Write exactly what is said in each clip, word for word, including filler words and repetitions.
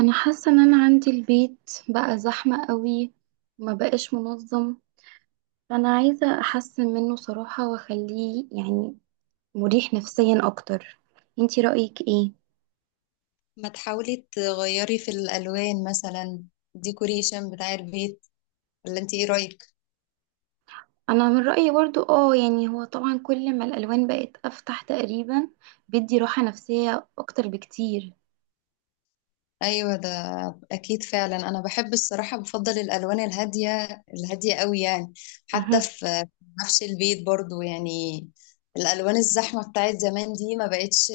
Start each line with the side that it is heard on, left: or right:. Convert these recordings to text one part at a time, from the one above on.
right: انا حاسه ان انا عندي البيت بقى زحمه قوي، وما بقاش منظم. فانا عايزه احسن منه صراحه واخليه يعني مريح نفسيا اكتر. انتي رايك ايه؟
left: ما تحاولي تغيري في الألوان مثلا، ديكوريشن بتاع البيت، ولا انت ايه رأيك؟
right: انا من رايي برضو، اه يعني هو طبعا كل ما الالوان بقت افتح تقريبا بيدي راحه نفسيه اكتر بكتير.
left: ايوه ده اكيد فعلا. انا بحب الصراحة بفضل الألوان الهادية الهادية قوي يعني، حتى
right: مهم.
left: في نفس البيت برضو. يعني الألوان الزحمة بتاعت زمان دي ما بقتش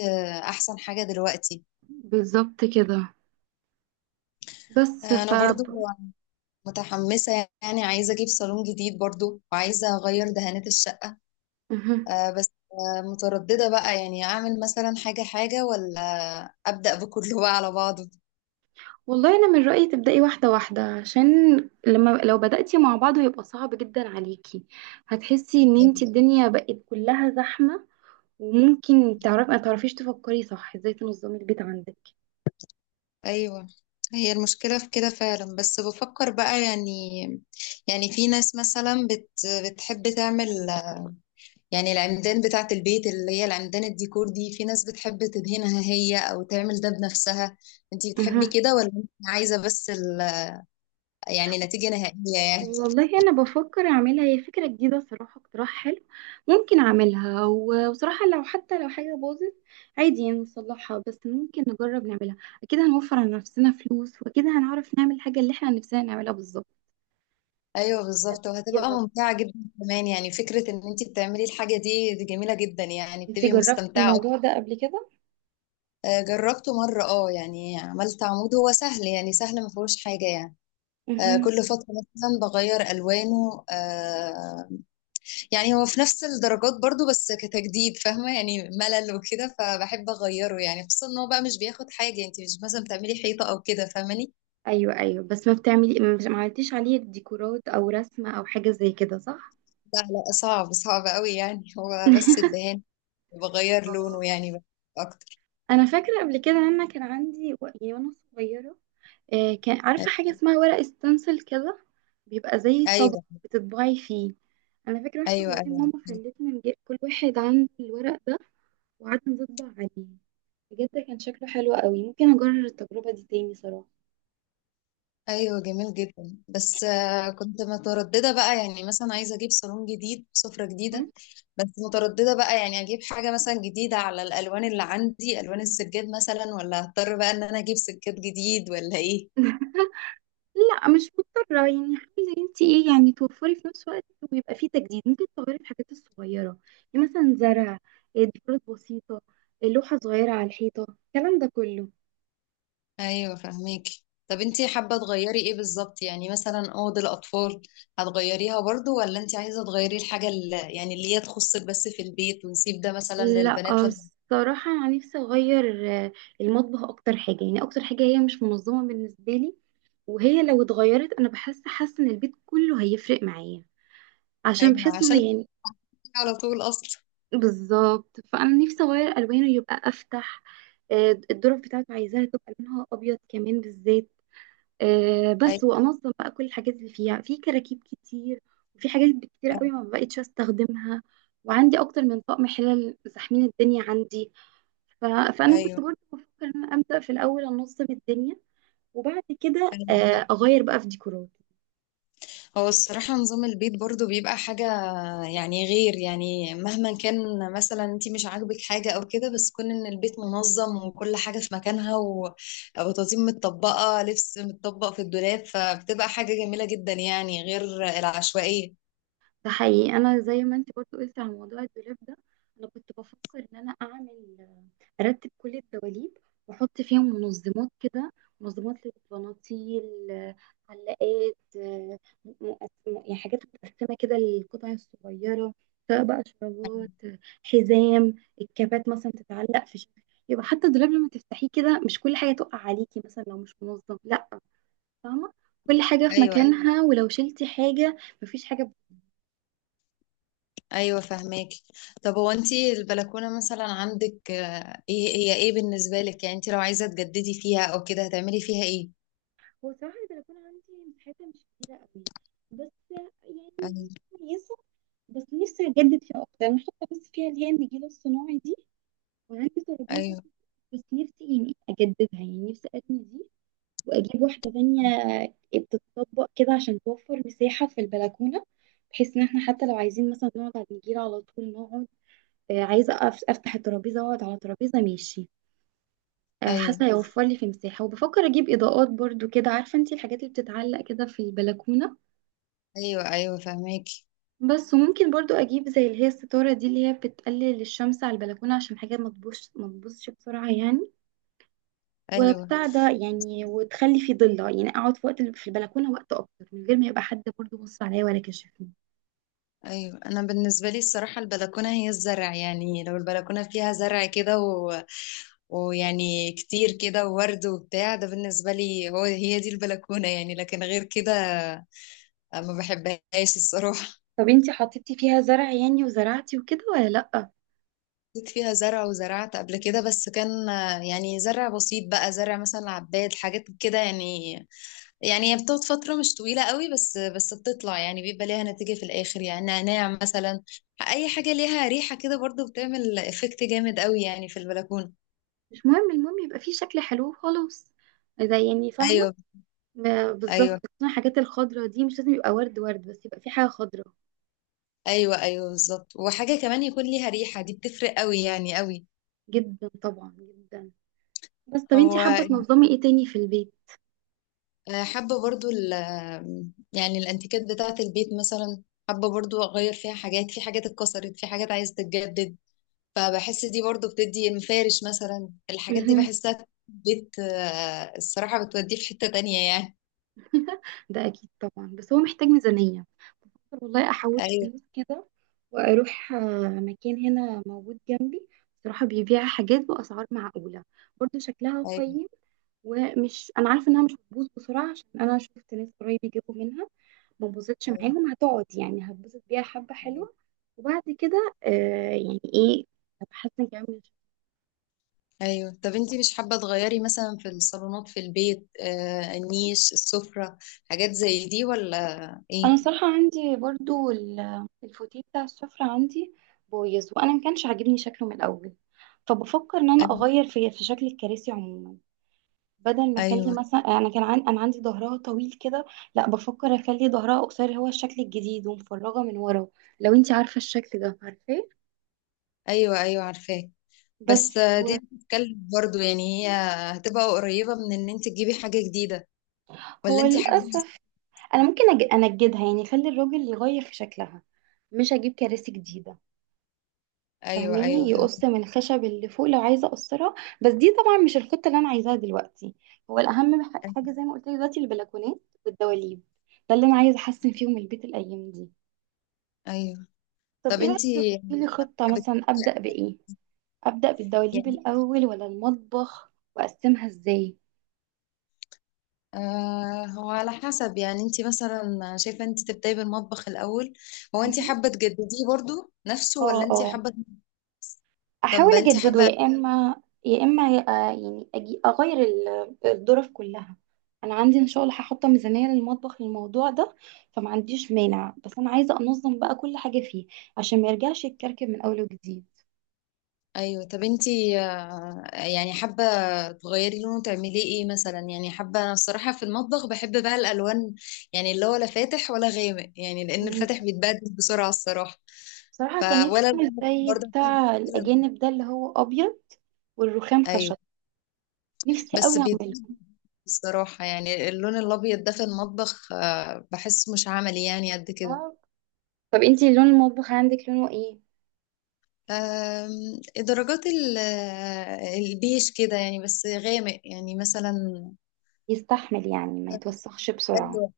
left: احسن حاجة دلوقتي.
right: بالظبط كده، بس ف
left: انا برضو متحمسة، يعني عايزة اجيب صالون جديد برضو وعايزة اغير دهانات الشقة.
right: مهم.
left: آه بس آه مترددة بقى، يعني أعمل مثلا حاجة حاجة ولا أبدأ بكله بقى على بعضه.
right: والله انا من رايي تبداي واحده واحده، عشان لما لو بداتي مع بعض هيبقى صعب جدا عليكي. هتحسي ان انت الدنيا بقت كلها زحمه، وممكن تعرفي ما تعرفيش تفكري صح ازاي تنظمي البيت عندك.
left: أيوة، هي المشكلة في كده فعلا، بس بفكر بقى يعني. يعني في ناس مثلا بت بتحب تعمل يعني العمدان بتاعة البيت، اللي هي العمدان الديكور دي، في ناس بتحب تدهنها هي أو تعمل ده بنفسها. انتي بتحبي
right: أها.
left: كده ولا انتي عايزة بس ال يعني نتيجة نهائية يعني؟
right: والله انا بفكر اعملها هي، فكره جديده صراحه، اقتراح حلو. ممكن اعملها، و- وصراحه لو حتى لو حاجه باظت عادي يعني نصلحها. بس ممكن نجرب نعملها، اكيد هنوفر على نفسنا فلوس، واكيد هنعرف نعمل الحاجه اللي احنا نفسنا نعملها.
left: ايوه بالظبط، وهتبقى
right: بالظبط.
left: ممتعه جدا كمان. يعني فكره ان انت بتعملي الحاجه دي دي جميله جدا يعني،
right: انتي
left: بتبقي
right: جربتي
left: مستمتعه أكتر.
right: الموضوع ده قبل كده؟
left: آه، جربته مره. اه يعني عملت عمود، هو سهل يعني، سهل ما فيهوش حاجه يعني. آه،
right: مهم.
left: كل فتره مثلا بغير الوانه. آه، يعني هو في نفس الدرجات برضو، بس كتجديد فاهمه، يعني ملل وكده فبحب اغيره يعني، خصوصا ان هو بقى مش بياخد حاجه. انت مش مثلا بتعملي حيطه او كده، فاهماني؟
right: ايوه ايوه، بس ما بتعملي مش- ما عملتيش عليه ديكورات او رسمه او حاجه زي كده، صح؟
left: لا لا، صعب صعب قوي يعني، هو بس الدهان بغير
right: اه،
left: لونه يعني، بس اكتر.
right: انا فاكره قبل كده ان انا كان عندي، و- يعني وانا صغيره، آه، كان عارفه حاجه اسمها ورق ستنسل كده. بيبقى زي طبق
left: ايوه،
right: بتطبعي فيه. انا فاكره واحنا
left: ايوه،
right: صغيرين
left: ايوه،
right: ماما خلتنا نجيب كل واحد عنده الورق ده، وقعدنا نطبع عليه. بجد كان شكله حلو قوي، ممكن اجرب التجربه دي تاني صراحه.
left: ايوه جميل جدا. بس آه، كنت متردده بقى، يعني مثلا عايزه اجيب صالون جديد، سفره جديده، بس متردده بقى، يعني اجيب حاجه مثلا جديده على الالوان اللي عندي، الوان السجاد مثلا، ولا هضطر بقى ان انا اجيب سجاد جديد ولا ايه؟
right: لا، مش مضطرة، يعني عايزة انت ايه؟ يعني توفري في نفس الوقت ويبقى فيه تجديد. ممكن تغيري الحاجات الصغيرة، يعني مثلا زرع، إيه، ديكورات بسيطة، إيه، لوحة صغيرة على الحيطة، الكلام ده كله.
left: ايوه فهميكي. طب انتي حابه تغيري ايه بالظبط؟ يعني مثلا اوض الاطفال هتغيريها برضو، ولا انتي عايزه تغيري الحاجه اللي يعني اللي هي تخصك بس في البيت، ونسيب ده مثلا
right: لا،
left: للبنات لما…
right: الصراحة أنا نفسي أغير آه، المطبخ. أكتر حاجة، يعني أكتر حاجة هي مش منظمة بالنسبة لي. وهي لو اتغيرت أنا بحس حاسة إن البيت كله هيفرق معايا. عشان
left: ايوه،
right: بحس إن
left: عشان
right: يعني،
left: على طول اصلا.
right: بالظبط. فانا نفسي اغير الوانه يبقى افتح. آه، الدرج بتاعته عايزاها تبقى لونها ابيض كمان بالذات. آه، بس
left: ايوه.
right: وانظم بقى كل الحاجات اللي فيها في كراكيب كتير. وفي حاجات كتير
left: أيوه.
right: قوي ما بقتش استخدمها. وعندي اكتر من طقم حلل، زحمين الدنيا عندي. ف... فانا كنت
left: ايوه،
right: برضه بفكر ان انا ابدا في الاول انظم الدنيا، وبعد كده
left: أيوة
right: آه،
left: بالظبط.
right: اغير بقى في ديكوراتي.
left: هو الصراحة نظام البيت برضو بيبقى حاجة يعني غير، يعني مهما كان مثلا انتي مش عاجبك حاجة او كده، بس كون ان البيت منظم وكل حاجة في مكانها و- وتنظيم، متطبقة لبس، متطبق في الدولاب، فبتبقى حاجة جميلة جدا يعني، غير العشوائية.
right: ده حقيقي. انا زي ما انت برضه قلت على موضوع الدولاب ده، انا كنت بفكر ان انا اعمل ارتب كل الدواليب، واحط فيهم منظمات كده. منظمات للبناطيل، آه، علاقات، آه، مقسم- يعني حاجات متقسمه كده للقطع الصغيره، سواء بقى شرابات، آه، حزام، الكابات مثلا تتعلق في شكل. يبقى حتى الدولاب لما تفتحيه كده مش كل حاجه تقع عليكي، مثلا لو مش منظم. لا، فاهمه، كل حاجه في، ايوه،
left: ايوه،
right: مكانها. ولو شلتي حاجه مفيش حاجه بت-
left: ايوه فهماكي. طب هو انتي البلكونة مثلا عندك، آه، ايه هي، ايه بالنسبة لك؟ يعني انتي لو عايزة تجددي فيها او كده هتعملي فيها ايه؟
right: هو صراحه البلكونه عندي مساحتها مش كبيره قوي، بس يعني هي
left: ايوه،
right: كويسه. بس نفسي اجدد فيها اكتر. انا حاطه بس فيها اللي هي النجيله الصناعي دي، وعندي ترابيزه.
left: ايوه،
right: بس نفسي يعني اجددها، يعني نفسي ارمي دي واجيب واحده تانية بتتطبق كده عشان توفر مساحه في البلكونه، بحيث ان احنا حتى لو عايزين مثلا نقعد على النجيله على طول نقعد. آه، عايزه أقف- افتح الترابيزه واقعد على ترابيزه ماشي. آه،
left: ايوه،
right: حاسه هيوفر لي في مساحه، وبفكر اجيب اضاءات برضو كده، عارفه انتي الحاجات اللي بتتعلق كده في البلكونه.
left: ايوه، ايوه فهماك.
right: بس وممكن برضو اجيب زي اللي هي الستارة دي، اللي هي بتقلل الشمس على البلكونة، عشان حاجة ما تبوظش ما تبوظش بسرعة يعني.
left: ايوه،
right: وبتاع ده يعني، وتخلي في ضلة يعني اقعد في وقت في البلكونة وقت اكتر، من غير ما يبقى حد برضو بص عليا ولا كشفني.
left: ايوه. انا بالنسبه لي الصراحه البلكونه هي الزرع، يعني لو البلكونه فيها زرع كده و… ويعني كتير كده، وورد وبتاع ده، بالنسبه لي هو هي دي البلكونه يعني، لكن غير كده ما بحبهاش الصراحه.
right: طب انتي حطيتي فيها زرع يعني وزرعتي وكده، ولا لأ؟
left: جيت فيها زرع وزرعت قبل كده، بس كان يعني زرع بسيط بقى، زرع مثلا عباد، حاجات كده يعني. يعني هي بتقعد فترة مش طويلة قوي، بس بس بتطلع يعني، بيبقى ليها نتيجة في الآخر يعني، نعناع مثلا. أي حاجة ليها ريحة كده برضو بتعمل إفكت جامد قوي يعني في البلكونة.
right: مش مهم، المهم يبقى فيه شكل حلو وخلاص. زي يعني، فاهمة؟
left: أيوه،
right: ب- بالظبط،
left: أيوه،
right: خصوصاً الحاجات الخضرا دي مش لازم يبقى ورد ورد، بس يبقى في حاجة خضرا.
left: أيوه، أيوه بالظبط. وحاجة كمان يكون ليها ريحة، دي بتفرق قوي يعني، قوي.
right: جدا طبعا جدا. بس طب انتي
left: هو
right: حابة تنظمي ايه تاني في البيت؟
left: آه، حابة برضو ال آه، يعني الأنتيكات بتاعة البيت مثلا. حابة برضو أغير فيها حاجات، في حاجات اتكسرت، في حاجات عايزة تتجدد. فبحس دي برضو بتدي المفارش مثلا، الحاجات دي بحسها بت آه، الصراحة بتوديه في حتة تانية يعني.
right: ده اكيد طبعا، بس هو محتاج ميزانية. والله احوش
left: ايوه،
right: فلوس كده واروح آه، مكان هنا موجود جنبي، بصراحة بيبيع حاجات بأسعار معقولة، برضه شكلها
left: ايوه،
right: قيم. ومش، انا عارفة انها مش هتبوظ بسرعة، عشان انا شفت ناس قريب يجيبوا منها ما بوظتش
left: ايوه،
right: معاهم، هتقعد يعني هتبوظ بيها حبة
left: ايوه،
right: حلوة. وبعد كده، آه يعني ايه، هتحسن كمان.
left: ايوه. طب انتي مش حابة تغيري مثلا في الصالونات في البيت، آه النيش، السفرة، حاجات زي دي ولا ايه؟
right: انا صراحه عندي برضو ال- الفوتيه بتاع السفره عندي بايظ، وانا ما كانش عاجبني شكله من الاول. فبفكر ان انا
left: ايوه،
right: اغير في في شكل الكراسي عموما. بدل ما اخلي
left: ايوه،
right: مثلا، انا كان عن... انا عندي ظهرها طويل كده. لا، بفكر اخلي ظهرها قصير، هو الشكل الجديد ومفرغه من ورا. لو انت عارفه الشكل ده، عارفاه.
left: ايوه، أيوة عارفاه.
right: بس
left: بس آه، دي
right: هو،
left: بتتكلم برضو يعني، هي هتبقى قريبة من ان انت تجيبي حاجة جديدة، ولا
right: هو
left: انتي حابة…
right: للاسف انا ممكن أج... انجدها، يعني اخلي الراجل يغير في شكلها، مش اجيب كراسي جديده.
left: ايوه، ايوه
right: فاهماني؟ يقص
left: فاهمة.
right: من الخشب اللي فوق لو عايزه اقصرها. بس دي طبعا مش الخطه اللي انا عايزاها دلوقتي. هو الاهم ح-
left: ايوه.
right: حاجه، زي ما قلت لك دلوقتي، البلكونات والدواليب، ده اللي انا عايزه احسن فيهم البيت الايام دي.
left: أيوه.
right: طب
left: طب
right: ايه رايك تحطي
left: انتي
right: لي خطه؟
left: حابة…
right: مثلا ابدا بايه؟ ابدا بالدواليب الاول ولا المطبخ؟ واقسمها ازاي؟
left: آه هو على حسب، يعني انت مثلا شايفة انت تبدأي بالمطبخ الأول؟ هو انت
right: مهم.
left: حابة تجدديه برضو نفسه،
right: اه
left: ولا انت
right: اه،
left: حابة… طب
right: احاول
left: انت
right: اجدده
left: حابة…
right: يا اما يا اما، آه، يعني أجي اغير ال- الظرف كلها. انا عندي ان شاء الله هحط ميزانيه للمطبخ للموضوع ده، فما عنديش مانع. بس انا عايزه انظم بقى كل حاجه فيه عشان ما يرجعش يتكركب من اول وجديد.
left: ايوه، طب انت آه يعني حابة تغيري لونه، تعمليه ايه مثلا؟ يعني حابة، انا الصراحة في المطبخ بحب بقى الألوان يعني اللي هو لا فاتح ولا غامق، يعني لأن
right: مم.
left: الفاتح بيتبدل بسرعة الصراحة،
right: بصراحه
left: ف
right: كان نفسي
left: ولا
right: اعمل
left: الغامق
right: زي
left: برضه.
right: بتاع الاجانب ده اللي هو ابيض، والرخام
left: ايوه،
right: خشب، نفسي
left: بس
right: قوي اعمله.
left: بيتبدل الصراحة. يعني اللون الأبيض ده في المطبخ آه بحس مش عملي يعني قد كده.
right: آه. طب انتي لون المطبخ عندك لونه ايه؟
left: أم، درجات ال- البيش كده يعني، بس غامق يعني مثلا.
right: يستحمل يعني ما يتوسخش بسرعه؟
left: أيوة.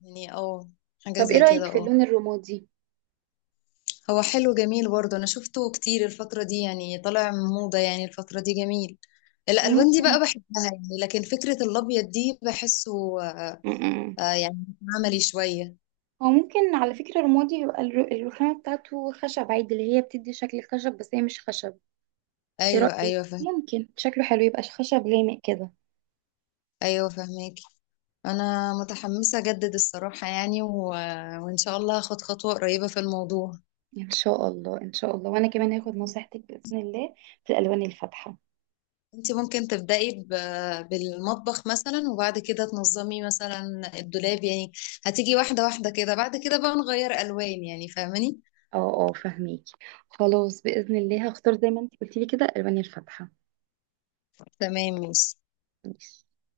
left: يعني اه، حاجة
right: طب ايه
left: زي
right: رايك
left: كده
right: في
left: اه.
right: اللون الرمادي؟
left: هو حلو، جميل برضه. انا شفته كتير الفترة دي يعني، طالع موضة يعني الفترة دي، جميل. الالوان دي بقى بحبها يعني، لكن فكرة الابيض دي بحسه
right: مم.
left: آه، يعني عملي شوية.
right: هو ممكن على فكرة رمادي، يبقى الر- الرخامة بتاعته خشب عادي، اللي هي بتدي شكل الخشب بس هي مش خشب. ايه
left: ايوه،
right: رأيك؟
left: ايوه فهم.
right: ممكن شكله حلو، يبقى خشب لامق كده.
left: ايوه فهماكي. انا متحمسة اجدد الصراحة يعني و… وان شاء الله هاخد خطوة قريبة في الموضوع.
right: ان شاء الله ان شاء الله، وانا كمان هاخد نصيحتك بإذن الله في الألوان الفاتحة.
left: انت ممكن تبدأي ب- بالمطبخ مثلا، وبعد كده تنظمي مثلا الدولاب يعني. هتيجي واحدة واحدة كده، بعد كده بقى نغير ألوان، يعني فاهماني؟
right: اه اه، فهميكي. خلاص، بإذن الله هختار زي ما انت قلتي لي كده الألوان الفاتحة.
left: تمام ماشي.
right: ماشي.